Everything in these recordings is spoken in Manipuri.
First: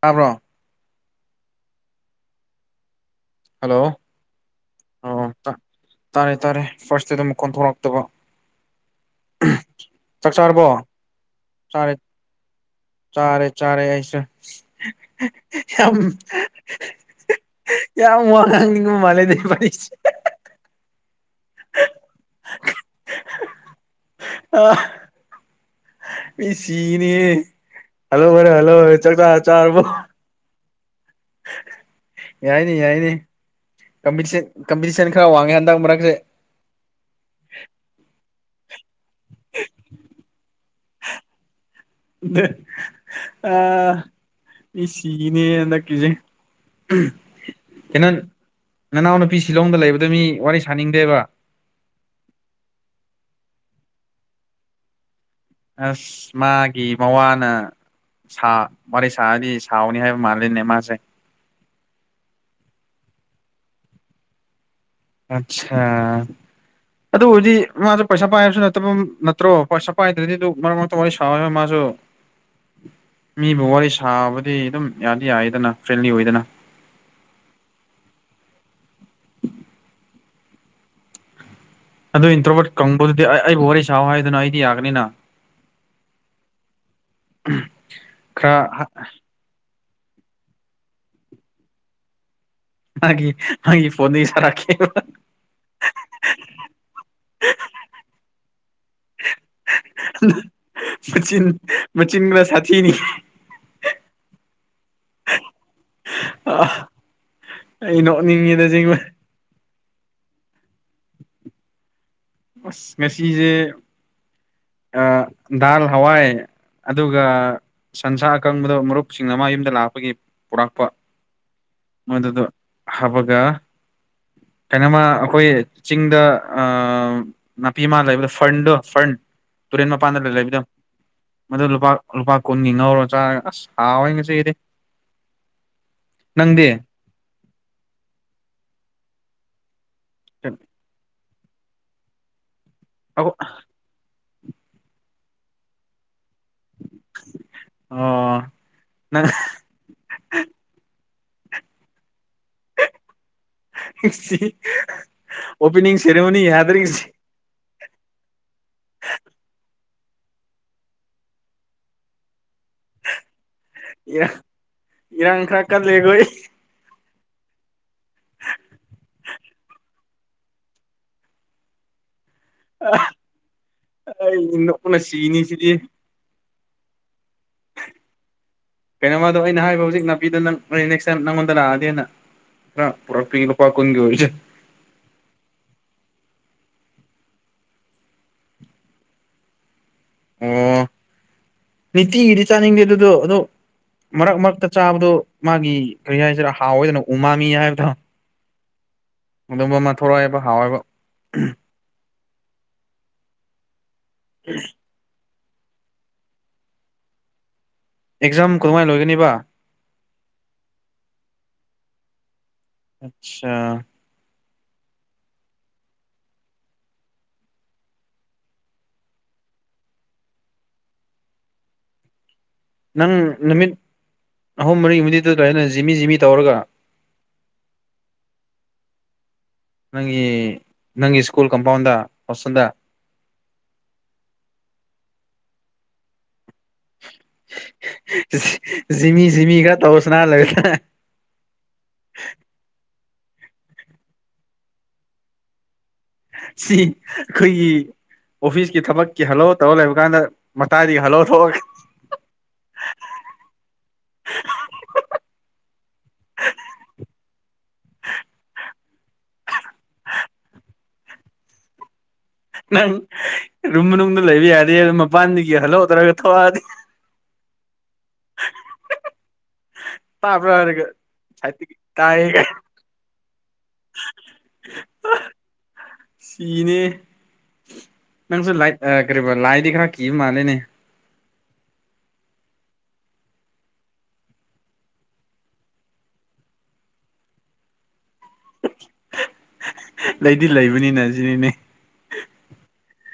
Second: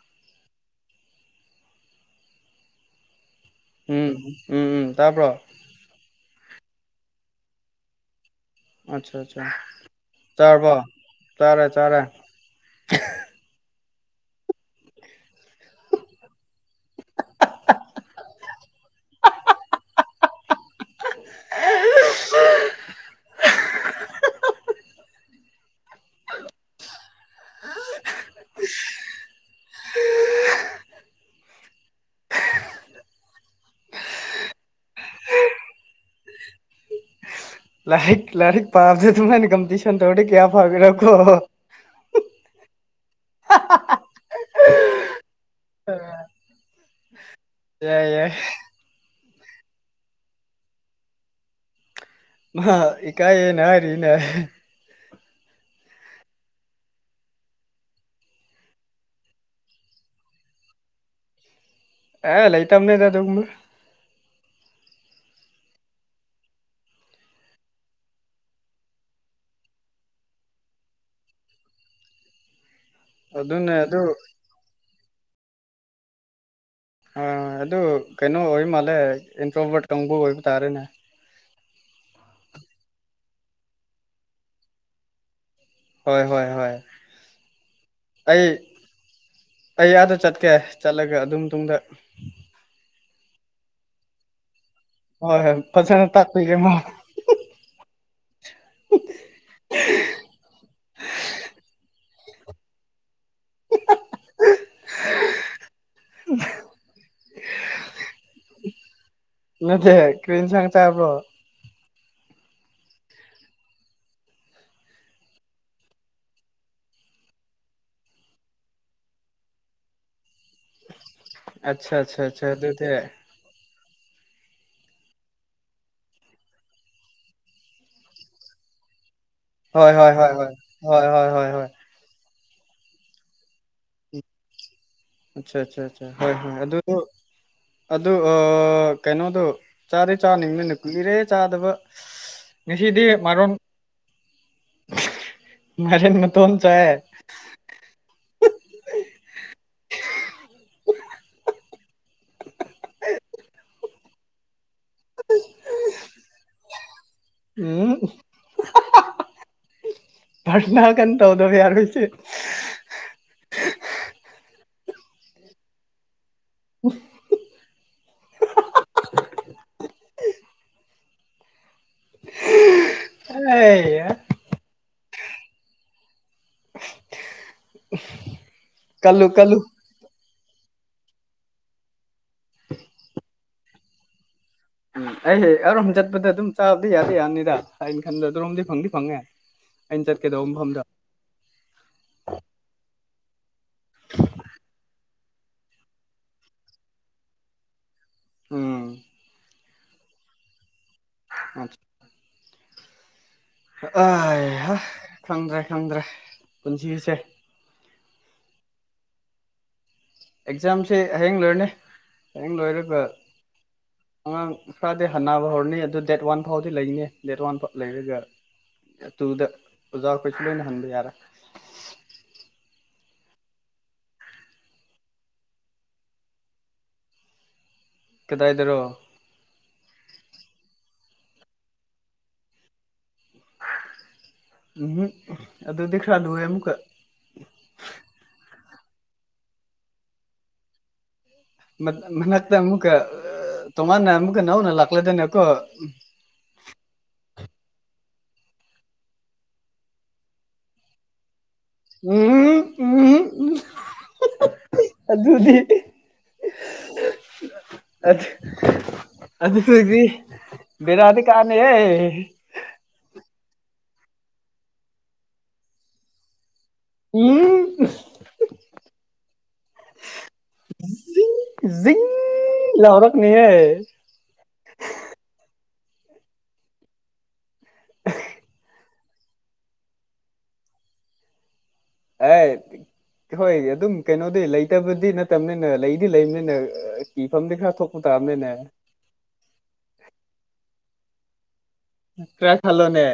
ꯇꯥꯕ꯭ꯔꯣ ꯎꯝ ꯍꯜꯂꯣ ꯎꯝ ꯎꯝ ꯎꯝ ꯇꯥꯄ ꯍꯥꯏꯇꯥꯔꯦ ꯐꯥꯔꯁꯇꯤꯝ ꯀꯣꯟꯊꯣꯔꯛꯇꯕ ꯑꯠꯆꯥ ꯑꯠꯆꯥ ꯆꯥꯛ ꯆꯥꯔꯕꯣ ꯆꯥꯔꯔꯕ ꯆꯥꯔꯦ ꯆꯥꯔꯦ ꯆꯔꯦ ꯆꯔꯦ ꯑꯁ ꯀ ꯃꯔꯥꯡ ꯃꯥꯦ ꯅ ꯄꯁ ꯑ ꯃꯤ ꯁꯤꯅꯤ ꯍꯜꯂꯣ ꯃꯔꯔꯦ ꯍꯜꯂꯣ ꯍꯔꯦ ꯆꯆꯥ ꯆꯔꯔꯕꯣ [unintelligible] ꯌꯥꯏꯅꯤ ꯌꯥꯏꯅꯤ ꯀꯝꯄꯤꯇꯤꯁꯟ ꯈꯔ ꯋꯥꯡꯉꯦ ꯍꯟꯗꯛ ꯃꯔꯛꯁꯦ ꯂꯔꯛ ꯂꯔꯤꯛ ꯄꯥꯕ ꯑꯗꯨꯍꯥꯏꯅ ꯀꯝꯄꯤꯇꯤꯁꯟ ꯇꯧꯔꯦ ꯀꯌꯥ ꯐꯥꯎꯕꯤꯔꯣꯈꯣ ꯑꯥ ꯃꯤ ꯁꯤꯅꯦꯀꯤꯖꯦ ꯑꯦꯏ ꯌꯥꯏ ꯅꯨꯄꯤ ꯁꯤꯂꯣꯡꯗ ꯂꯩꯕꯗ ꯃꯤ ꯋꯥꯔꯤ ꯁꯥꯅꯤꯡꯗꯦꯕ ꯃꯥ ꯏꯀꯥꯏ ꯅꯔꯤꯔꯤꯅꯦ ꯑꯁ ꯃꯥꯒꯤ ꯃꯋꯥꯅ ꯁꯥ ꯋꯥꯔꯤ ꯁꯥꯔꯗꯤ ꯁꯥꯎꯅꯤ ꯍꯥꯏꯕ ꯃꯥꯜꯂꯤꯅꯦ ꯃꯥꯁꯦ ꯑꯦ ꯂꯩ ꯇꯝꯃꯦ ꯇꯥꯗꯨ ꯃꯥ ꯑꯆꯥ ꯑꯗꯨꯕꯨꯔꯗꯤ ꯃꯥꯁꯨ ꯄꯩꯁꯥ ꯄꯥꯏꯕꯁꯨ ꯅꯠꯇꯕ ꯅꯠꯇ꯭ꯔꯣ ꯄꯩꯁꯥ ꯄꯥꯏꯗ꯭ꯔꯗꯤ ꯑꯗꯨ ꯃꯔꯛ ꯃꯔꯛꯇ ꯋꯥꯔꯤ ꯁꯥꯎꯋ ꯃꯥꯁꯨ [unintelligible] ꯃꯤꯕꯨ ꯑꯗꯨꯅꯦ ꯋꯥꯔꯤ ꯑꯗꯨ ꯁꯥꯕꯗꯤ ꯑꯗꯨꯝ ꯌꯥꯗꯤ ꯌꯥꯏꯗꯅ ꯐ꯭ꯔꯦꯟꯂꯤ ꯑꯣꯏꯗꯅ ꯑꯣꯏ ꯑꯗꯨ ꯀꯩꯅꯣ ꯑꯣꯏ ꯃꯥꯜꯂꯦ ꯏꯟꯇ꯭ꯔꯣꯕꯣꯠ ꯀꯥꯡꯕꯨ ꯑꯣꯏꯕ ꯇꯥꯔꯦꯅꯦ ꯑꯗꯨ ꯏꯟꯇ꯭ꯔꯣꯕꯣꯠ ꯀꯪꯕꯗꯨꯗꯤ ꯑꯩꯕꯨ ꯋꯥꯔꯤ ꯁꯥꯎ ꯍꯥꯏꯗꯨꯅ ꯑꯩꯗꯤ ꯌꯥꯒꯅꯤꯅ ꯍꯣꯏ ꯍꯣꯏ ꯍꯣꯏ ꯑꯩ ꯈꯔ ꯑꯩ ꯑꯥꯗ ꯆꯠꯀꯦ ꯆꯠꯂꯒ ꯑꯗꯨꯝ ꯃꯇꯨꯡꯗ ꯍꯥꯏꯒꯤ ꯍꯒꯤ ꯐꯣꯟ ꯁꯔꯦ ꯍꯣꯏ ꯍꯣꯏ ꯐꯖꯅ ꯇꯥꯛꯄꯤꯒꯦꯃ [unintelligible] ꯃꯆꯤꯟ ꯃꯆꯤꯟ ꯈꯔ ꯁꯥꯊꯤꯅꯤ [unintelligible] ꯑ ꯑ ꯅꯣꯛꯅꯤꯡꯉꯤꯗ ꯆꯕ ꯅꯠꯇꯦ ꯀ꯭ꯔꯤꯟ ꯁꯥꯡ ꯇꯥꯕ꯭ꯔꯣ ꯑꯁ ꯃꯦꯁꯤꯖꯦ [unintelligible] ꯗꯔ ꯍꯋꯥꯥꯏ ꯑꯗꯨꯒ ꯁꯟꯁꯥ ꯑꯀꯪꯕꯗ ꯃꯔꯨꯞꯁꯤꯡꯅ ꯃꯥ ꯌꯨꯝꯗ ꯂꯥꯛꯄꯒꯤ ꯄꯨꯔꯛꯄ ꯑꯠꯆꯥ ꯑꯠꯆꯥ ꯃꯗꯨ ꯑꯗꯨ ꯑꯠꯆꯥ ꯑꯗꯨꯗꯤ ꯍꯥꯕꯒ [unintelligible] ꯀꯩꯅꯣꯃ ꯑꯩꯈꯣꯏ ꯆꯤꯡꯗ ꯅꯥꯄꯤꯃ ꯂꯩꯕꯗ ꯐꯔꯟꯗꯣ ꯐꯔꯟ ꯇꯨꯔꯦꯟ ꯍꯣꯏ ꯍꯣꯏ ꯄꯥꯟꯗꯔ ꯍꯣꯏ ꯂꯩ ꯍꯣꯏ ꯍꯣꯏ ꯍꯣꯏ ꯍꯣꯏ ꯃ ꯍꯣꯏ ꯂꯨꯄꯥ ꯂꯨꯄꯥ ꯀꯨꯟꯒꯤ ꯉꯧꯔꯣ ꯆꯥꯔ ꯑꯁ ꯍꯥꯎꯑꯦ ꯉꯁꯤꯗꯤ ꯑꯆꯥ ꯑꯆꯥꯆꯥ ꯑꯆꯥ ꯍꯣꯏ ꯍꯣꯏ ꯑꯗꯨ ꯑꯗꯨ ꯀꯩꯅꯣꯗꯣ ꯆꯥꯗꯦ ꯆꯥꯅꯤꯡꯅꯤꯅ ꯀꯨꯏꯔꯦ ꯆꯥꯗꯕ ꯉꯁꯤꯗꯤ ꯑꯣ ꯃꯔꯣꯟ [unintelligible] ꯑꯣ ꯅꯪ ꯁꯤ ꯑꯣꯄꯥꯅꯤꯡ ꯁꯦꯔꯃꯣꯅꯤ ꯌꯥꯗ꯭ꯔ ꯁꯤ ꯎꯝ ꯄꯊꯔꯅꯥ ꯀꯟꯅ ꯇꯧꯗꯕ ꯌꯥꯔꯣꯏꯁꯦ ꯏꯔꯥꯡ ꯏꯔꯥꯡ ꯈꯔ ꯀꯜꯂꯦꯈꯣꯏ ꯑꯥ ꯑꯦ ꯊꯨꯅ ꯁꯤꯅꯥ ꯁꯤꯗꯤ ꯀꯜꯂꯨ ꯀꯩꯅꯣꯃꯗꯣ ꯀꯜꯂꯨ ꯑꯩꯅ ꯍꯥꯏꯕ ꯍꯧꯖꯤꯛ ꯅꯥꯄꯤꯗ ꯅꯪ ꯅꯦꯛꯁ ꯇꯥꯏꯃ ꯅꯪꯉꯣꯟꯗ ꯂꯥꯛꯑꯗꯤꯅ ꯄꯨꯔꯛꯄꯤꯒꯦ ꯂꯨꯄꯥ ꯀꯨꯟꯒꯤ ꯑꯣꯏꯔꯁꯨꯅ ꯑꯩ ꯑꯔꯣꯝ ꯆꯠꯄꯗ ꯑꯗꯨꯝ ꯆꯥꯕꯗꯤ ꯌꯥꯗꯤ ꯌꯥꯅꯤꯗ ꯍꯥꯏ ꯈꯟꯕ ꯑꯗꯨꯔꯣꯝꯗꯤ ꯐꯪꯗꯤ ꯐꯪꯉꯦ ꯑꯩꯅ ꯆꯠꯀꯗꯧꯕ ꯃꯐꯝꯗꯣ ꯑꯣ ꯅꯤꯡꯇꯤꯒꯤꯗꯤ ꯆꯥꯅꯤꯡꯗꯦ ꯑꯗꯨꯗꯣ ꯑꯗꯣ ꯃꯔꯛ ꯃꯔꯛꯇ ꯆꯥꯕꯗꯣ ꯃꯥꯒꯤ ꯀꯔꯤ ꯍꯥꯏꯁꯤꯔꯥ ꯍꯥꯎꯑꯣꯏꯗꯅ ꯎ ꯃꯥꯝꯃꯤ ꯍꯥꯏꯕꯗ ꯎꯝ ꯑꯗꯨꯝꯕ ꯑꯃ ꯊꯣꯛꯔꯛꯏꯕ ꯍꯥꯎꯋꯏꯕ ꯑ [unintelligible] ꯑꯍꯥ ꯈꯪꯗ꯭ꯔꯦ ꯈꯪꯗ꯭ꯔꯦ ꯄꯨꯟꯁꯤꯁꯦ ꯑꯦꯛꯖꯥꯝ ꯀꯃꯍꯥꯏꯅ ꯂꯣꯏꯒꯅꯤꯕ ꯑꯦꯛꯖꯥꯝꯁꯦ ꯍꯌꯦꯡ ꯂꯣꯏꯔꯅꯤ ꯍꯌꯦꯡ ꯂꯣꯏꯔꯒ ꯑꯠꯆꯥ ꯑꯉꯥꯡ ꯈꯔꯗꯤ ꯍꯟꯅꯕ ꯍꯧꯔꯅꯤ ꯑꯗꯨ ꯗꯦꯠ ꯋꯥꯟ ꯐꯥꯎꯗꯤ ꯂꯩꯅꯤ ꯗꯦꯠ ꯋꯥꯟ ꯐꯥꯎ ꯂꯩꯔꯒ ꯑꯗꯨꯨꯗ ꯑꯣꯖꯥ ꯑꯩꯈꯣꯏꯁꯨ ꯂꯣꯏꯅ ꯍꯟꯕ ꯌꯥꯔꯦ ꯅꯪ ꯅꯨꯃꯤꯠ ꯑꯍꯨꯝ ꯃꯔꯤ ꯅꯨꯅꯤ ꯑꯗꯨ ꯑꯗꯨꯥꯏꯅ ꯖꯤꯃꯤ ꯖꯤꯃꯤ ꯇꯧꯔꯒ ꯀꯗꯥꯥꯏꯗꯔꯣ ꯅꯪ ꯅꯪꯒꯤ ꯁ꯭ꯀꯨꯜ ꯀꯝꯄꯥꯎꯟꯗ ꯍꯣꯁꯇꯦꯜꯗ ꯎꯝ ꯑꯗꯨꯗꯤ ꯈꯔꯂꯨ ꯖꯤꯃꯤ ꯖꯤꯃꯤꯒ ꯇꯧ ꯁꯅ ꯂꯩ ꯃꯠꯀ ꯑꯃꯨꯛ ꯇꯣꯉꯥꯟꯅ ꯑꯃꯨꯛꯀ ꯅꯧꯅ ꯂꯥꯛꯂꯒꯅꯀꯣ ꯁꯤ ꯑꯩꯈꯣꯏꯒꯤ ꯑꯣꯐꯤꯁꯀꯤ ꯊꯕꯛꯀꯤ ꯍꯜꯂꯣ ꯇꯧꯔ ꯂꯩꯕ ꯀꯥꯟꯗ ꯃꯇꯥꯏꯗꯒꯤ ꯍꯜꯂꯣ ꯊꯣꯛꯑꯒ ꯎꯝ ꯎꯝ ꯎꯝ ꯑꯗꯨꯗꯤ ꯑꯗꯨꯗꯤ ꯕꯤꯔꯥꯗꯤ ꯀꯥꯅꯤꯍꯦ ꯅꯪ ꯔꯨꯝ ꯃꯅꯨꯡꯗ ꯂꯩꯕ ꯌꯥꯗꯦ ꯑꯗꯨ ꯃꯄꯥꯟꯗꯒꯤ ꯍꯜꯂꯦ ꯇꯧꯔꯒ ꯊꯣꯛꯑꯗꯤ ꯎꯝ ꯇꯥꯕꯔꯥ ꯍꯥꯏꯔ ꯖꯤꯡ ꯂꯧꯔꯛꯅꯤꯍꯦ ꯁꯤꯅꯦ ꯅꯪꯁꯨ ꯂꯥꯏꯠ ꯑꯦ ꯀꯔꯤꯕ ꯂꯥꯏꯗꯤ ꯈꯔ ꯀꯤꯕ ꯃꯥꯂꯦꯅꯦ ꯑ ꯍꯣꯏ ꯑꯗꯨꯝ ꯀꯩꯅꯣꯗꯤ ꯂꯩꯇꯕꯗꯤ ꯅꯠꯇꯕꯅꯤꯅ ꯂꯩꯗꯤ ꯂꯩꯕꯅꯤꯅ ꯀꯤꯐꯝꯗꯤ ꯈꯔ ꯊꯣꯛ ꯇꯥ ꯅꯤꯅꯦ ꯅꯤꯅꯦ ꯖꯤꯅꯤꯅꯦ ꯀ꯭ꯔꯥ ꯈꯂꯣꯅꯦ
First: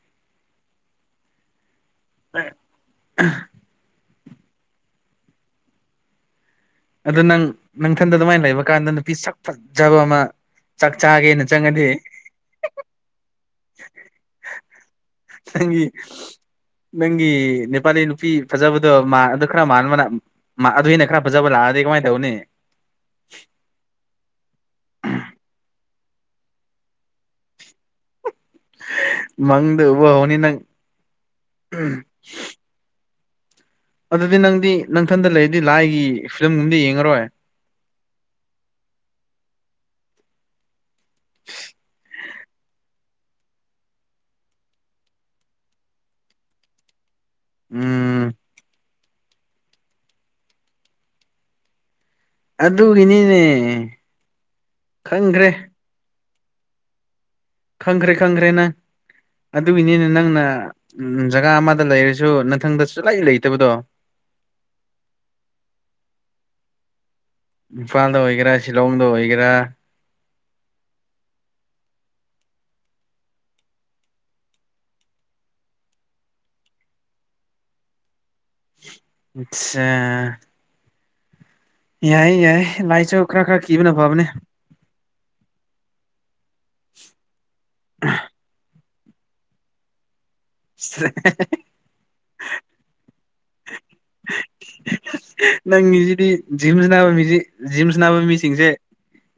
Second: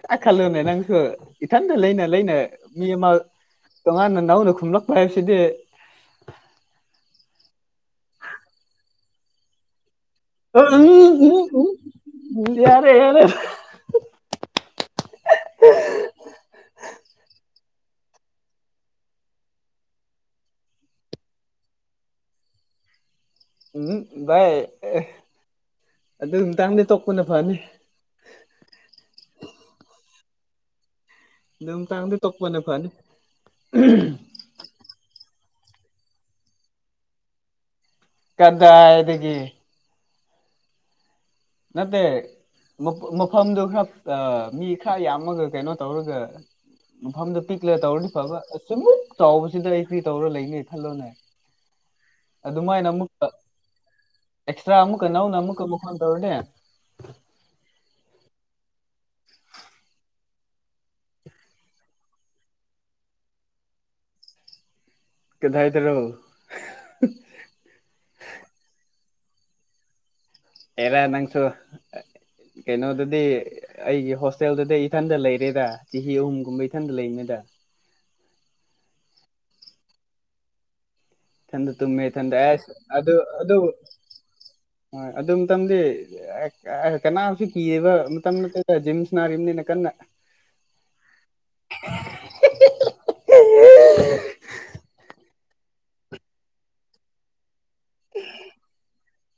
ꯀꯔꯥ ꯈꯂꯣꯅꯦ ꯅꯪꯁꯨ ꯏꯊꯟ ꯂꯩꯅ ꯂꯩꯅ ꯃꯤ ꯑꯃ ꯇꯣꯉꯥꯟꯅ ꯅꯧꯅ ꯈꯨꯝꯂꯛꯄ ꯍꯥꯏꯕꯁꯤꯗꯤ ꯑꯗꯨ ꯅꯪ ꯅꯪꯊꯟꯗ ꯑꯗꯨꯃꯥꯏꯅ ꯂꯩꯕ ꯀꯥꯟꯗ ꯅꯨꯄꯤ ꯁꯛ ꯐꯠꯖꯕ ꯎꯝ ꯎ ꯎ ꯌꯥꯔꯦ ꯌꯥꯔꯦ ꯅꯪ ꯅꯪꯒꯤ ꯅꯦ ꯅꯨ ꯅꯨꯄꯤ ꯐꯖꯕꯗꯣ ꯑꯗꯨ ꯈꯔ ꯃꯅ ꯑꯗꯨ ꯑꯩꯅ ꯈꯔ ꯐꯖꯕ ꯂꯥꯛꯑꯒ ꯃꯥꯏ ꯇꯧꯅꯦ ꯎꯝ ꯚꯥꯏ ꯑꯦ ꯑꯗꯨ ꯇꯥꯡꯗꯤ ꯇꯣꯛꯄꯅ ꯐꯅꯤ ꯃꯪꯗꯕ ꯍꯅꯤ ꯅꯪ ꯑꯗꯨꯝ ꯀꯥꯏꯗꯤ ꯇꯞꯄꯅꯦ ꯐꯅꯤ ꯑꯗꯨꯗꯤ ꯅꯪꯗꯤ ꯅꯪꯊꯟꯗ ꯂꯩꯔꯗꯤ ꯂꯥꯏꯒꯤ ꯐꯤꯂꯝꯒꯨꯝꯗꯤ ꯌꯦꯡꯉꯔꯣꯏ ꯀꯗ ꯑꯦꯗꯤꯗꯒꯤ ꯅꯠꯇꯦ ꯃꯐꯝꯗꯨꯣ ꯈꯔ ꯃꯤ ꯈꯔ ꯌꯥꯝꯃꯒ ꯀꯩꯅꯣ ꯇꯧꯔꯒ ꯃꯐꯝꯗꯣ ꯄꯤꯛꯂ ꯇꯧꯔꯗꯤ ꯎꯝ ꯐꯕ ꯑꯁꯛ ꯆꯥꯎꯕꯁꯤꯗ ꯑꯩꯈꯨꯔꯤ ꯇꯧꯔ ꯂꯩꯅꯤ ꯊꯜꯂꯣꯅꯦ ꯑꯗꯨꯃꯥꯏꯅ ꯑꯃꯨꯛꯀ ꯑꯗꯨꯒꯤꯅꯤꯅꯦ ꯑꯦꯛꯁꯇ꯭ꯔꯥ ꯑꯃꯨꯛꯀ ꯅꯧꯅ ꯈꯪꯈ꯭ꯔꯦ ꯑꯃꯨꯛꯀ ꯃꯈ ꯑꯣꯔꯅꯦ ꯈꯪꯈ꯭ꯔꯦ ꯈꯪꯈ꯭ꯔꯦꯅ ꯑꯗꯨꯒꯤꯅꯤꯅꯦ ꯅꯪꯅ ꯖꯒꯥ ꯑꯃꯗ ꯂꯩꯔꯁꯨ ꯅꯊꯪꯗ ꯁꯂꯥꯏꯔꯤ ꯂꯩꯇꯕꯗꯣ ꯀꯗꯥ ꯗꯥꯔꯣ ꯏꯝꯐꯥꯜꯗ ꯑꯣꯏꯒꯦꯔꯥ ꯁꯤꯂꯣꯡꯗ ꯑꯣꯏꯒꯦꯔꯥ ꯑꯦꯂ ꯅꯪꯁꯨ ꯀꯩꯅꯣꯗꯗꯤ ꯑꯩꯒꯤ ꯍꯣꯁꯇꯦꯜꯗꯗꯤ ꯏꯊꯟꯇ ꯂꯩꯔꯦꯗ ꯆꯍꯤ ꯑꯍꯨꯝꯒꯨꯝꯕ ꯏꯊꯟꯇ ꯂꯩꯅꯤꯗ [unintelligible] ꯑꯆꯥ ꯆꯟ ꯊꯨꯝꯃꯦ ꯆꯗ ꯑꯦꯁ ꯑꯗꯨ ꯂꯥꯏꯁꯨ ꯈꯔ ꯑꯗꯨ ꯈꯔ ꯀꯤꯕꯅ ꯐꯕꯅꯦ ꯍꯣꯏ ꯑꯗꯨ ꯃꯇꯝꯗꯤ ꯀꯅꯥꯁꯨ ꯀꯤꯑꯕ ꯃꯇꯝ ꯅꯠꯇꯗ ꯖꯤꯝꯁ ꯅꯤꯅ ꯀꯟꯅ [unintelligible] ꯅꯪꯒꯤꯁꯤꯗꯤ ꯖꯤꯝꯁ ꯅꯥꯕ ꯃꯤꯁꯤ ꯖꯤꯝꯁ ꯅꯥꯕ ꯃꯤꯁꯤꯡꯁꯦ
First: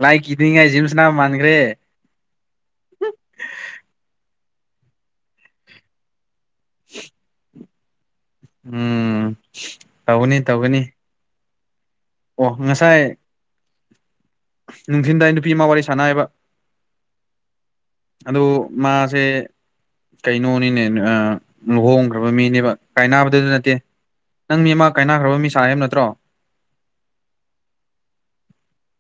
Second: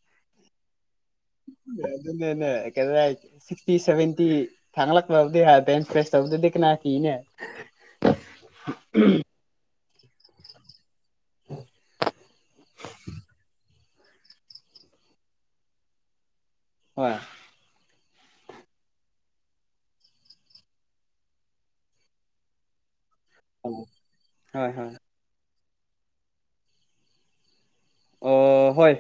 ꯂꯥꯏ ꯀꯗꯤꯅꯤꯡꯉꯦ ꯖꯤꯝꯁꯅ ꯃꯥꯡꯦ ꯀ꯭ꯔ ꯁꯤꯛꯁꯇꯤ ꯁꯚꯦꯟꯇꯤ ꯊꯥꯡꯂꯛꯄꯕꯨꯗꯤ ꯍꯥꯏꯦ ꯏꯟ ꯐ꯭ꯔꯦꯁ ꯇꯧꯗꯨꯗꯤ ꯀꯅꯥ ꯀꯅꯦ ꯎꯝ ꯇꯧꯒꯅꯤ ꯇꯧꯒꯅꯤ ꯎꯝ ꯅꯨꯡꯊꯤꯟꯗꯥꯏ ꯅꯨꯄꯤ ꯑꯃ ꯋꯥꯔꯤ ꯁꯥꯟꯅꯕ ꯍ ꯑꯗꯨ ꯃꯥꯁꯦ ꯀꯩꯅꯣꯅꯤꯅꯦ ꯂꯨꯍꯣꯡꯈ꯭ꯔꯕ ꯃꯤꯅꯦꯕ ꯀꯥꯏꯅꯕꯗꯨꯗꯨ ꯅꯠꯇꯦ ꯅꯪ ꯍꯣꯏ ꯃꯤ ꯑꯃ ꯍꯣꯏ ꯀꯥꯏꯅꯈ꯭ꯔꯕ ꯃꯤꯁ ꯍꯥꯏꯕ ꯅꯠꯇ꯭ꯔꯣ ꯑꯣ ꯍꯣꯏ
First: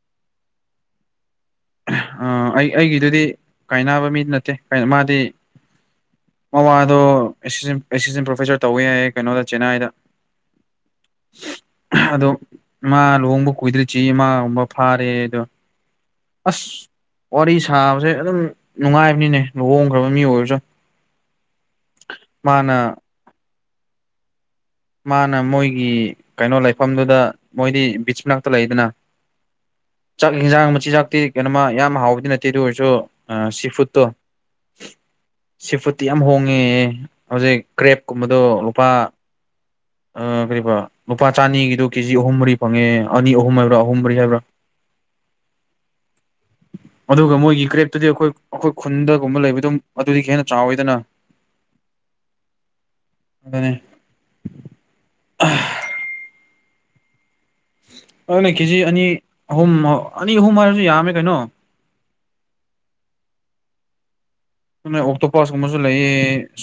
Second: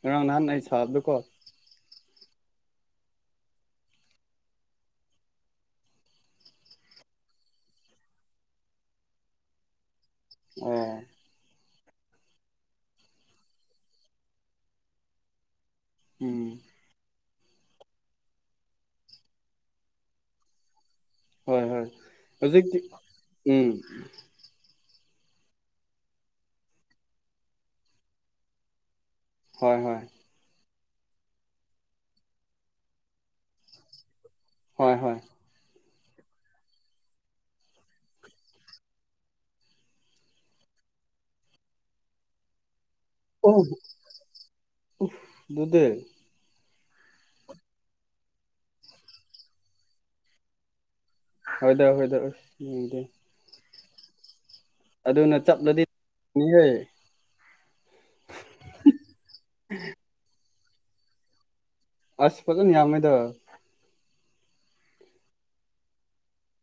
ꯉꯔꯥꯡ ꯅꯍꯥꯟ ꯑꯩ ꯁꯥꯕꯗꯀꯣ ꯑ ꯑꯩ ꯑꯩꯒꯤꯗꯨꯗꯤ ꯀꯥꯏꯅꯕ ꯃꯤ ꯅꯠꯇꯦ ꯃꯥꯗꯤ ꯃꯃꯥꯗꯣꯁꯤꯁ ꯑꯦꯁꯤꯁꯇꯦꯟ ꯄ꯭ꯔꯣꯐꯦꯁꯔ ꯇꯧꯕꯋ ꯌꯥꯏꯌꯦ ꯀꯩꯅꯣꯗ ꯆꯦꯟꯅꯥꯏꯗ ꯑ ꯑꯗꯣ ꯃꯥꯥ ꯂꯨꯍꯣꯡꯕ ꯀꯨꯏꯗ꯭ꯔꯤ ꯆ ꯏꯃꯥꯒꯨꯝꯕ ꯐꯥꯔꯦ ꯑꯗꯣ ꯎꯝ ꯑꯁ ꯋꯥꯔꯤ ꯁꯥꯕꯁꯦ ꯑꯗꯨꯝ ꯅꯨꯡꯉꯥꯏꯕꯅꯤꯅꯦ ꯂꯨꯍꯣꯡꯈ꯭ꯔꯕ ꯃꯤ ꯑꯣꯏꯔꯁꯨ ꯍꯣꯏ ꯍꯣꯏ ꯃꯥꯅ ꯍꯧꯖꯤꯛꯇꯤ ꯎꯝ ꯃꯥꯅ ꯃꯣꯏꯒꯤ ꯀꯩꯅꯣ ꯂꯩꯐꯝꯗꯨꯗ ꯃꯣꯏꯗꯤ ꯕꯤꯆ ꯃꯅꯥꯛꯇ ꯂꯩꯗꯅ ꯍꯣꯏ ꯍꯣꯏ ꯆꯠꯀꯖꯥꯡ ꯆꯤꯟꯖꯥꯛꯇꯤ ꯀꯩꯅꯣꯃ ꯌꯥꯝ ꯍꯥꯎꯕꯗꯤ ꯅꯠꯇꯦ ꯑꯗꯨ ꯑꯣꯏꯔꯁꯨ ꯁꯤ ꯐꯨꯗꯠꯇꯣ ꯍꯣꯏ ꯍꯣꯏ ꯆꯤꯐꯨꯠꯇꯤ ꯌꯥꯝ ꯍꯣꯡꯉꯦ ꯍꯧꯖꯤꯛ ꯀ꯭ꯔꯦꯞꯀꯨꯝꯕꯗꯣ ꯂꯨꯄꯥ ꯑ ꯀꯔꯤꯕ ꯂꯨꯄꯥ ꯆꯅꯤꯒꯤꯗꯣ ꯀꯦꯖꯤ ꯑꯍꯨꯝ ꯃꯔꯤ ꯐꯪꯉꯦ ꯑꯅꯤ ꯑꯣ ꯑꯍꯨꯝ ꯍꯥꯏꯕ꯭ꯔꯥ ꯑꯍꯨꯝ ꯃꯔꯤ ꯍꯥꯏꯕ꯭ꯔꯥ ꯑꯗꯨꯗꯤ ꯑꯗꯨꯒ ꯃꯣꯏꯒꯤ ꯀ꯭ꯔꯦꯞꯇꯨꯗꯤ ꯑꯩꯈꯣꯏ ꯑꯩꯈꯣꯏ ꯈꯨꯟꯗꯒꯨꯝꯕ ꯂꯩꯕꯗꯨꯝ ꯑꯗꯨꯗꯤ ꯍꯦꯟꯅ ꯆꯥꯎꯋꯤꯗꯅ ꯍꯣꯏꯗ ꯍꯣꯏꯗ ꯎꯗꯤ ꯅꯦ ꯑꯗꯨꯅ ꯆꯞꯂꯗꯤꯅꯤꯍꯦ ꯑꯗꯨꯅꯦ ꯀꯦꯖꯤ ꯑꯅꯤ ꯑꯍꯨꯝ ꯑꯅꯤ ꯑꯍꯨꯝ ꯍꯥꯏꯔꯁꯨ ꯌꯥꯝꯝꯃꯦ ꯀꯩꯅꯣ ꯑꯁ ꯄꯖꯅꯤ ꯌꯥꯝꯗ ꯅ ꯑꯣꯛꯇꯣꯄꯁ ꯀꯨꯝꯕꯁꯨ ꯂꯩꯌꯦ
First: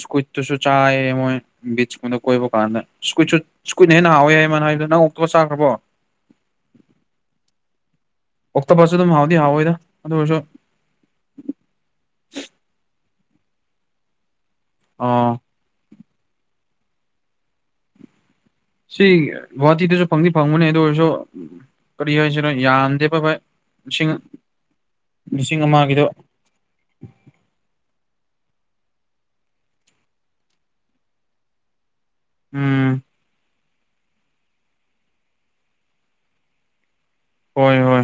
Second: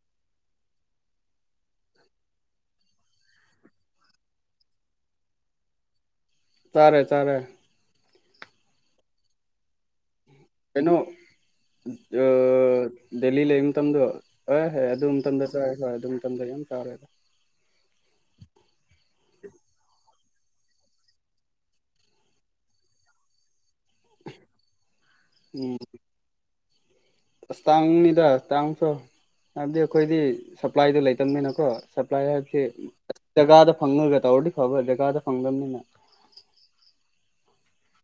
ꯁꯀꯨꯠꯇꯨꯁꯨ ꯆꯥꯏ ꯃꯣꯏ ꯕꯤꯠꯆꯀꯨꯝꯕꯗ ꯀꯣꯏꯕ ꯀꯥꯟꯗ ꯁ꯭ꯀꯨꯏꯁꯨ ꯁ꯭ꯀꯨꯠꯅ ꯍꯦ ꯍꯥꯎꯋꯦ ꯍꯥꯏ ꯃ ꯍꯥꯏꯗ ꯅꯪꯨꯛꯇꯒ ꯆꯥꯈ꯭ꯔꯕꯣ ꯇꯥꯔꯦ ꯇꯥꯔꯦ ꯑꯣꯛꯇꯣꯕꯔꯁꯨ ꯑꯗꯨꯝ ꯍꯥꯎꯗꯤ ꯍꯥꯎꯑꯣꯗ ꯑꯗꯨ ꯑꯣꯏꯔꯁꯨ ꯀꯩꯅꯣ ꯗꯦꯜꯂꯤ ꯂꯩ ꯃꯇꯝꯗ ꯍꯣꯏ ꯍꯣꯏ ꯑ ꯑꯗꯨꯝꯇꯗ ꯆꯥꯛꯔꯦ ꯍꯣꯏ ꯑꯗꯨꯝ ꯃꯇꯝꯗ ꯌꯥꯝ ꯇꯥꯎꯔꯦꯗ ꯁꯤ ꯒꯨꯍꯥꯇꯤꯗꯁꯨ ꯐꯪꯗꯤ ꯐꯪꯕꯅꯦ ꯑꯗꯨ ꯑꯣꯏꯔꯁꯨ ꯀꯔꯤ ꯍꯥꯏꯁꯤꯅꯣ ꯌꯥꯝꯗꯦꯕꯚꯚꯥꯏ ꯂꯤꯁꯤꯡ ꯂꯤꯁꯤꯡ ꯎꯝ ꯑꯃꯒꯤꯗ ꯑꯁ ꯇꯥꯡꯅꯤꯗ ꯇꯥꯡꯁꯨꯣ ꯍꯥꯏꯕꯗꯤ ꯑꯩꯈꯣꯏꯗꯤ ꯁꯄ꯭ꯂꯥꯏꯗ ꯂꯩꯇꯕꯅꯤꯅꯀꯣ ꯁꯄ꯭ꯂꯥꯏ ꯍꯥꯏ ꯎꯝ ꯇꯒ ꯐꯪꯉꯒ ꯇꯧꯔꯗꯤ ꯐꯕ ꯂꯩꯖꯀꯥꯗ ꯐꯪꯗꯕꯅꯤꯅ ꯍꯣꯏ ꯍꯣꯏ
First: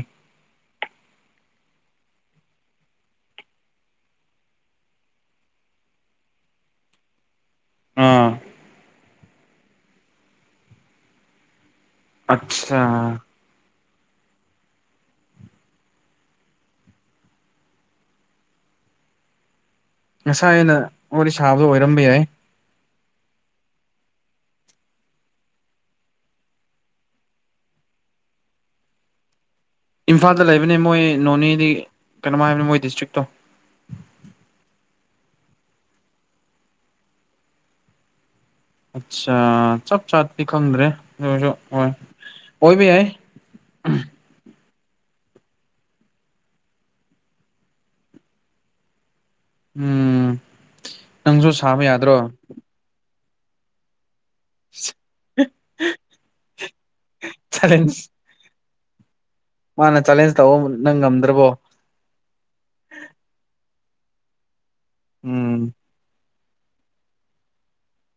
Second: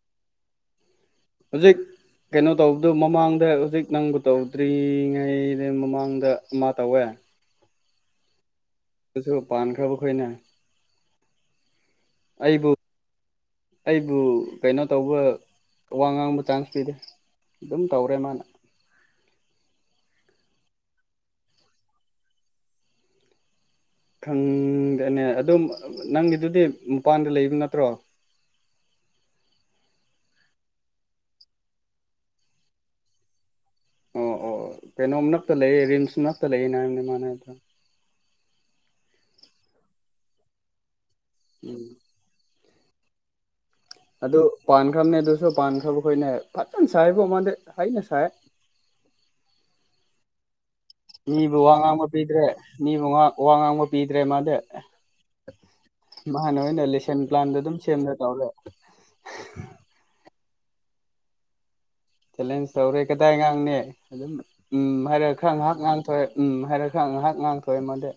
ꯍꯧꯖꯤꯛ ꯀꯩꯅꯣ ꯇꯧꯕꯗꯨ ꯃꯃꯥꯡꯗ ꯍꯧꯖꯤꯛ ꯅꯪꯕꯨ ꯇꯧꯗ꯭ꯔꯤꯉꯩꯗ ꯃꯃꯥꯡꯗ ꯑꯃ ꯇꯧꯋꯦ [inaudible] [inaudible] ꯑꯥ ꯁꯨ ꯄꯥꯟ ꯈꯕ ꯈꯥꯏꯅ ꯑꯆꯥ ꯑꯩꯕꯨ ꯀꯩꯅꯣ ꯇꯧꯕ ꯋꯥ ꯉꯥꯡꯕ ꯆꯥꯟꯁ ꯄꯤꯗꯦ ꯑꯗꯨꯝ ꯇꯧꯔꯦ ꯃꯥꯅ ꯉꯁꯥꯏ ꯑꯩꯅ ꯋꯥꯔꯤ ꯁꯥꯕꯗꯣ ꯑꯣꯏꯔꯝꯕ ꯌꯥꯏ ꯈꯪꯗꯦꯅꯦ ꯑꯗꯨ ꯅꯪꯒꯤꯗꯨꯗꯤ ꯃꯄꯥꯟꯗ ꯂꯩꯕ ꯅꯠꯇ꯭ꯔꯣ ꯏꯝꯐꯥꯜꯗ ꯂꯩꯕꯅꯦ ꯃꯣꯏ ꯅꯣꯅꯦꯗꯤ ꯀꯩꯅꯣ ꯍꯥꯏꯕꯅꯦ ꯃꯣꯏ ꯗꯤꯁꯇ꯭ꯔꯤꯛꯇꯣ ꯑꯣ ꯑꯣ ꯀꯩꯅꯣꯝ ꯅꯛꯇ ꯂꯩꯌꯦ ꯔꯤꯝꯁ ꯅꯛꯇ ꯂꯩ ꯅ ꯍꯥꯏꯅꯦꯃꯥꯟꯅꯗ꯭ꯔ ꯑꯆꯥꯥ ꯆꯞ ꯆꯥꯗꯤ ꯈꯪꯗ꯭ꯔꯦꯁꯨ ꯎꯝ ꯍꯣꯏ ꯑꯣꯏꯣꯏꯃꯤ ꯌꯥꯏ ꯑꯗꯨ ꯄꯥꯟꯈ꯭ꯔꯕꯅꯦ ꯑꯗꯨꯁꯨ ꯄꯥꯟꯈ꯭ꯔꯕ ꯑꯩꯈꯣꯏꯅ ꯐꯖꯅ ꯁꯥꯏꯕꯨ ꯃꯥꯟꯗ ꯍꯩꯅ ꯁꯥꯏ [inaudible] ꯎꯝ ꯅꯪꯁꯨ ꯃꯤꯕꯨ ꯋꯥ ꯁꯥꯕ ꯉꯥꯡꯕ ꯌꯥꯗ꯭ꯔꯣ ꯄꯤꯗ꯭ꯔꯦ ꯃꯤꯕꯨ ꯋꯥ ꯉꯥꯡꯕ ꯄꯤꯗꯦ ꯗ꯭ꯔꯦ ꯃꯥꯗꯤ ꯃꯥꯅ ꯑꯣꯏꯅ ꯂꯦꯁꯟ ꯄ꯭ꯂꯥꯟꯗ ꯑꯗꯨꯝ ꯆꯦꯂꯦꯟꯖ ꯁꯦꯝꯅ ꯇꯧꯔꯦ ꯃꯥꯅ ꯆꯦꯂꯦꯟꯖ ꯇꯧꯕ ꯅꯪ ꯉꯝꯗ꯭ꯔꯕꯣ ꯆꯦꯂꯦꯟꯖ ꯇꯧꯔꯦ ꯀꯗꯥꯏ ꯉꯥꯡꯅꯤ ꯑꯗꯨꯝ ꯎꯝ ꯍꯥꯏꯔ ꯈꯔ ꯎꯝ ꯉꯥꯏꯍꯥꯛ ꯉꯥꯡꯊꯣꯛꯑꯦ ꯎꯝ ꯍꯥꯏꯔ ꯈ ꯉꯥꯏꯍꯥꯛ ꯉꯥꯡꯇꯣꯛꯋꯦ ꯃꯗ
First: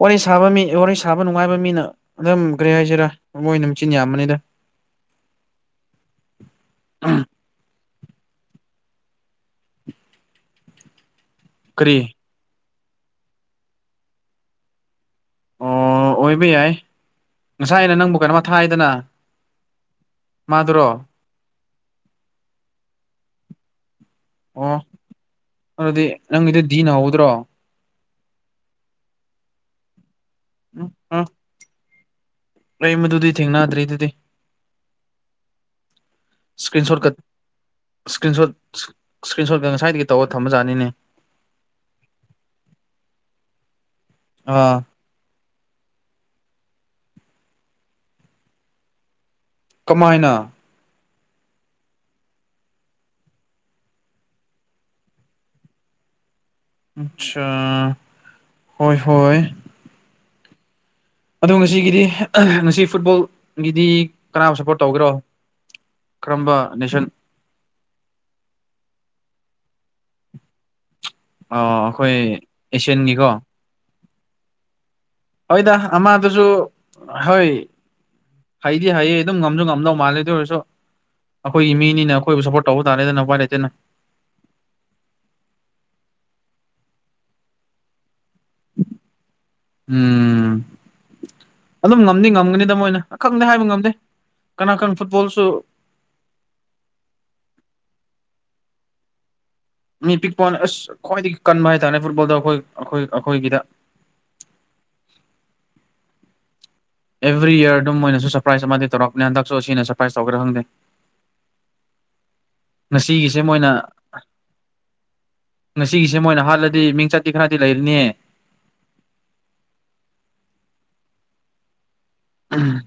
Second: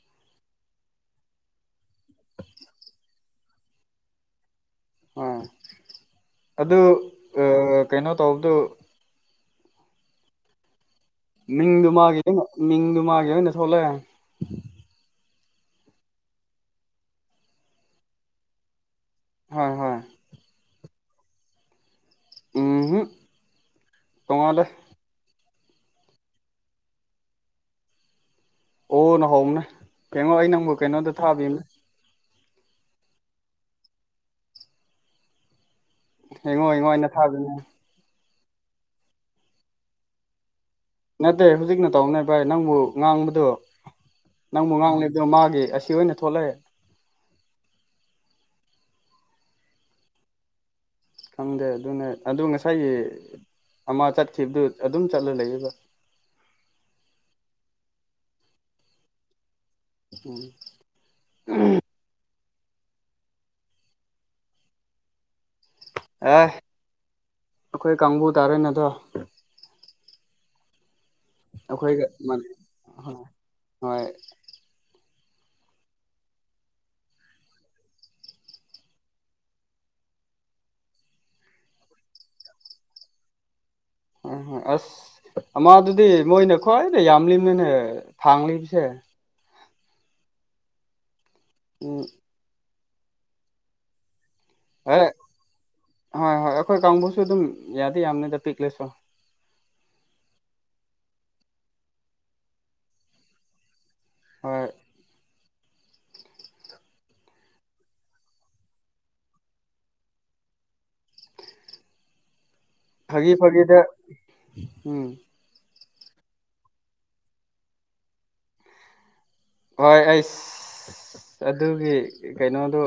ꯋꯥꯔꯤ ꯁꯥꯕ ꯃꯤ ꯋꯥꯔꯤ ꯁꯥꯕ ꯅꯨꯡꯉꯥꯏꯕ ꯃꯤꯅ ꯑꯗꯨꯝ ꯀꯔꯤ ꯍꯥꯏꯁꯤꯔꯥ ꯃꯣꯏꯅ ꯃꯆꯤꯟ ꯌꯥꯝꯕꯅꯤꯗ ꯑꯥ ꯑꯗꯨ ꯀꯩꯅꯣ ꯇꯧꯕꯗꯨ ꯃꯤꯡꯗꯨ ꯀꯔꯤ ꯃꯥꯒꯤ ꯃꯤꯡꯗꯨ ꯃꯥꯒꯤ ꯑꯣꯏꯅ ꯊꯣꯛꯣꯂꯑꯦ ꯑꯣ ꯑꯣꯏꯕ ꯌꯥꯏ ꯉꯁꯥꯏ ꯑꯩꯅ ꯅꯪꯕꯨ ꯀꯩꯅꯣꯝꯃ ꯊꯥꯏꯗꯅ ꯍꯣꯏ ꯍꯣꯏ ꯃꯥꯗꯨꯔꯣ ꯎꯝ ꯑꯣ ꯇꯣꯉꯗꯦ ꯑꯗꯨꯗꯤ ꯅꯪꯒꯤꯗꯤ ꯗꯤ ꯅ ꯍꯧꯗ꯭ꯔꯣ ꯑꯣ ꯅꯍꯣꯡꯅꯦ ꯐꯦꯡꯉꯣ ꯑꯩ ꯅꯪꯕꯨ ꯎꯝ ꯀꯩꯅꯣꯗ ꯎꯝ ꯊꯥꯕꯤꯅꯦ ꯑꯩ ꯃꯗꯨꯗꯤ ꯊꯦꯡꯅꯗ꯭ꯔꯤ ꯑꯗꯨꯗꯤ ꯌꯦꯡꯉꯣ ꯏꯁꯀ꯭ꯔꯤꯟ ꯌꯦꯡꯉꯣ ꯑꯩꯅ ꯁꯣꯠꯀ ꯊꯥꯕꯅꯦ ꯏꯁꯀ꯭ꯔꯤꯟ ꯁꯣꯠ ꯏꯁꯀ꯭ꯔꯤꯟ ꯁꯣꯠꯀ ꯉꯁꯥꯏꯗꯒꯤ ꯇꯧꯔꯒ ꯊꯝꯕꯖꯥꯠꯅꯤꯅꯦ ꯅꯠꯇꯦ ꯍꯧꯖꯤꯛꯅ ꯇꯧꯅꯦ ꯚꯥꯏ ꯅꯪꯕꯨ ꯉꯥꯡꯕꯗꯣ ꯅꯪꯕꯨ ꯑꯥ ꯉꯥꯡꯂꯤꯗꯣ ꯃꯥꯒꯤ ꯁꯤ ꯑꯣꯏꯅ ꯊꯣꯛꯂꯛꯑꯦ ꯀꯃꯥꯏꯅ ꯈꯪꯗꯦ ꯑꯗꯨꯅꯦ ꯑꯗꯨ ꯉꯁꯥꯏꯒꯤ ꯑꯃ ꯆꯠꯈꯤꯕꯗꯨ ꯑꯗꯨꯝ ꯆꯠꯂ ꯂꯩꯌꯦꯕ ꯑꯆꯥ ꯍꯣꯏ ꯍꯣꯏ ꯎꯝ ꯑꯗꯣ ꯉꯁꯤꯒꯤꯗꯤ ꯉꯁꯤ ꯐꯨꯠꯕꯣꯜꯒꯤꯗꯤ ꯀꯅꯥ ꯁꯞꯄꯣꯔꯠ ꯇꯧꯒꯦꯔꯣ ꯑꯦ ꯀꯔꯝꯕ ꯅꯦꯁꯟ ꯑꯩꯈꯣꯏ ꯀꯥꯡꯕꯨ ꯇꯥꯔꯦꯅꯦꯗꯣ ꯑꯣ ꯑꯩꯈꯣꯏꯒ ꯑꯩꯈꯣꯏ ꯃꯥꯟꯅꯩ ꯍꯣꯏ ꯑꯦꯁꯤꯌꯥꯟꯒꯤꯀꯣ ꯍꯣꯏ ꯍꯣꯏꯗ ꯑꯃꯗꯨꯁꯨ ꯍꯣꯏ ꯍꯩꯗꯤ ꯍꯩꯌꯦ ꯑꯗꯨꯝ ꯉꯝꯁꯨ ꯉꯝꯗꯧ ꯃꯥꯜꯂꯦ ꯑꯗꯨ ꯑꯣꯏꯔꯁꯨ ꯑꯩꯈꯣꯏꯒꯤ ꯃꯤꯅꯤꯅ ꯑꯩꯈꯣꯏꯕꯨ ꯁꯞꯄꯣꯔꯠ ꯇꯧꯕ ꯇꯥꯔꯦꯗꯅ ꯎꯄꯥꯏ ꯂꯩꯇꯦꯅ ꯎꯝ ꯑꯁ ꯑꯃꯗꯨꯗꯤ ꯃꯣꯏꯅ ꯈ꯭ꯋꯥꯏꯅ ꯌꯥꯝꯂꯤꯅꯤꯅꯦ ꯊꯥꯡꯂꯤꯕꯤꯁꯦ ꯎꯝ ꯑꯗꯨꯝ ꯎꯝ ꯉꯝꯗꯤ ꯉꯝꯒꯅꯤꯗ ꯃꯣꯏꯅ ꯈꯪꯗꯦ ꯍꯥꯏꯕ ꯉꯝꯗꯦ ꯀꯅꯥ ꯀꯅꯥ ꯍꯣꯏ ꯐꯨꯠꯕꯣꯜꯁꯨ ꯍꯣꯏ ꯍꯣꯏ ꯑꯩꯈꯣꯏ ꯀꯥꯡꯕꯨꯁꯨ ꯑꯗꯨꯝ ꯌꯥꯗꯤ ꯌꯥꯕꯅꯤꯗ ꯄꯤꯛ ꯂꯁꯨ ꯃꯤ ꯄꯤꯛꯄ ꯑꯣꯏꯅ ꯑꯁ ꯈ꯭ꯋꯥꯏꯗꯒꯤ ꯀꯟꯕ ꯍꯥꯏꯇꯥꯔꯦ ꯐꯨꯠꯕꯣꯜꯗ ꯑꯩꯈꯣꯏ ꯑꯩꯈꯣꯏ ꯑꯩꯈꯣꯏꯒꯤꯗ ꯍꯣꯏ ꯑꯦꯚ꯭ꯔꯤ ꯏꯔ ꯑꯗꯨꯝ ꯃꯣꯏꯅꯁꯨ ꯁꯔꯄ꯭ꯔꯥꯏꯁ ꯑꯃꯗꯤ ꯇꯧꯔꯛꯅꯦ ꯍꯟꯗꯛꯁꯨ ꯑꯁꯤꯅ ꯁꯔꯄ꯭ꯔꯥꯏꯁ ꯇꯧꯒꯗꯔ ꯈꯪꯗꯦ ꯐꯥꯒꯤ ꯉꯁꯤꯒꯤꯁꯦ ꯃꯣꯏꯅ ꯐꯥꯒꯤꯗ ꯎꯝ ꯉꯁꯤꯒꯤꯁꯦ ꯃꯣꯏꯅ ꯍꯥꯜꯂꯗꯤ ꯃꯤꯡꯆꯠꯇꯤ ꯈꯔꯗꯤ ꯂꯩꯔꯅꯤꯍꯦ ꯍꯣꯏ ꯑꯩꯁ ꯑꯗꯨꯒꯤ ꯀꯩꯅꯣꯗꯨ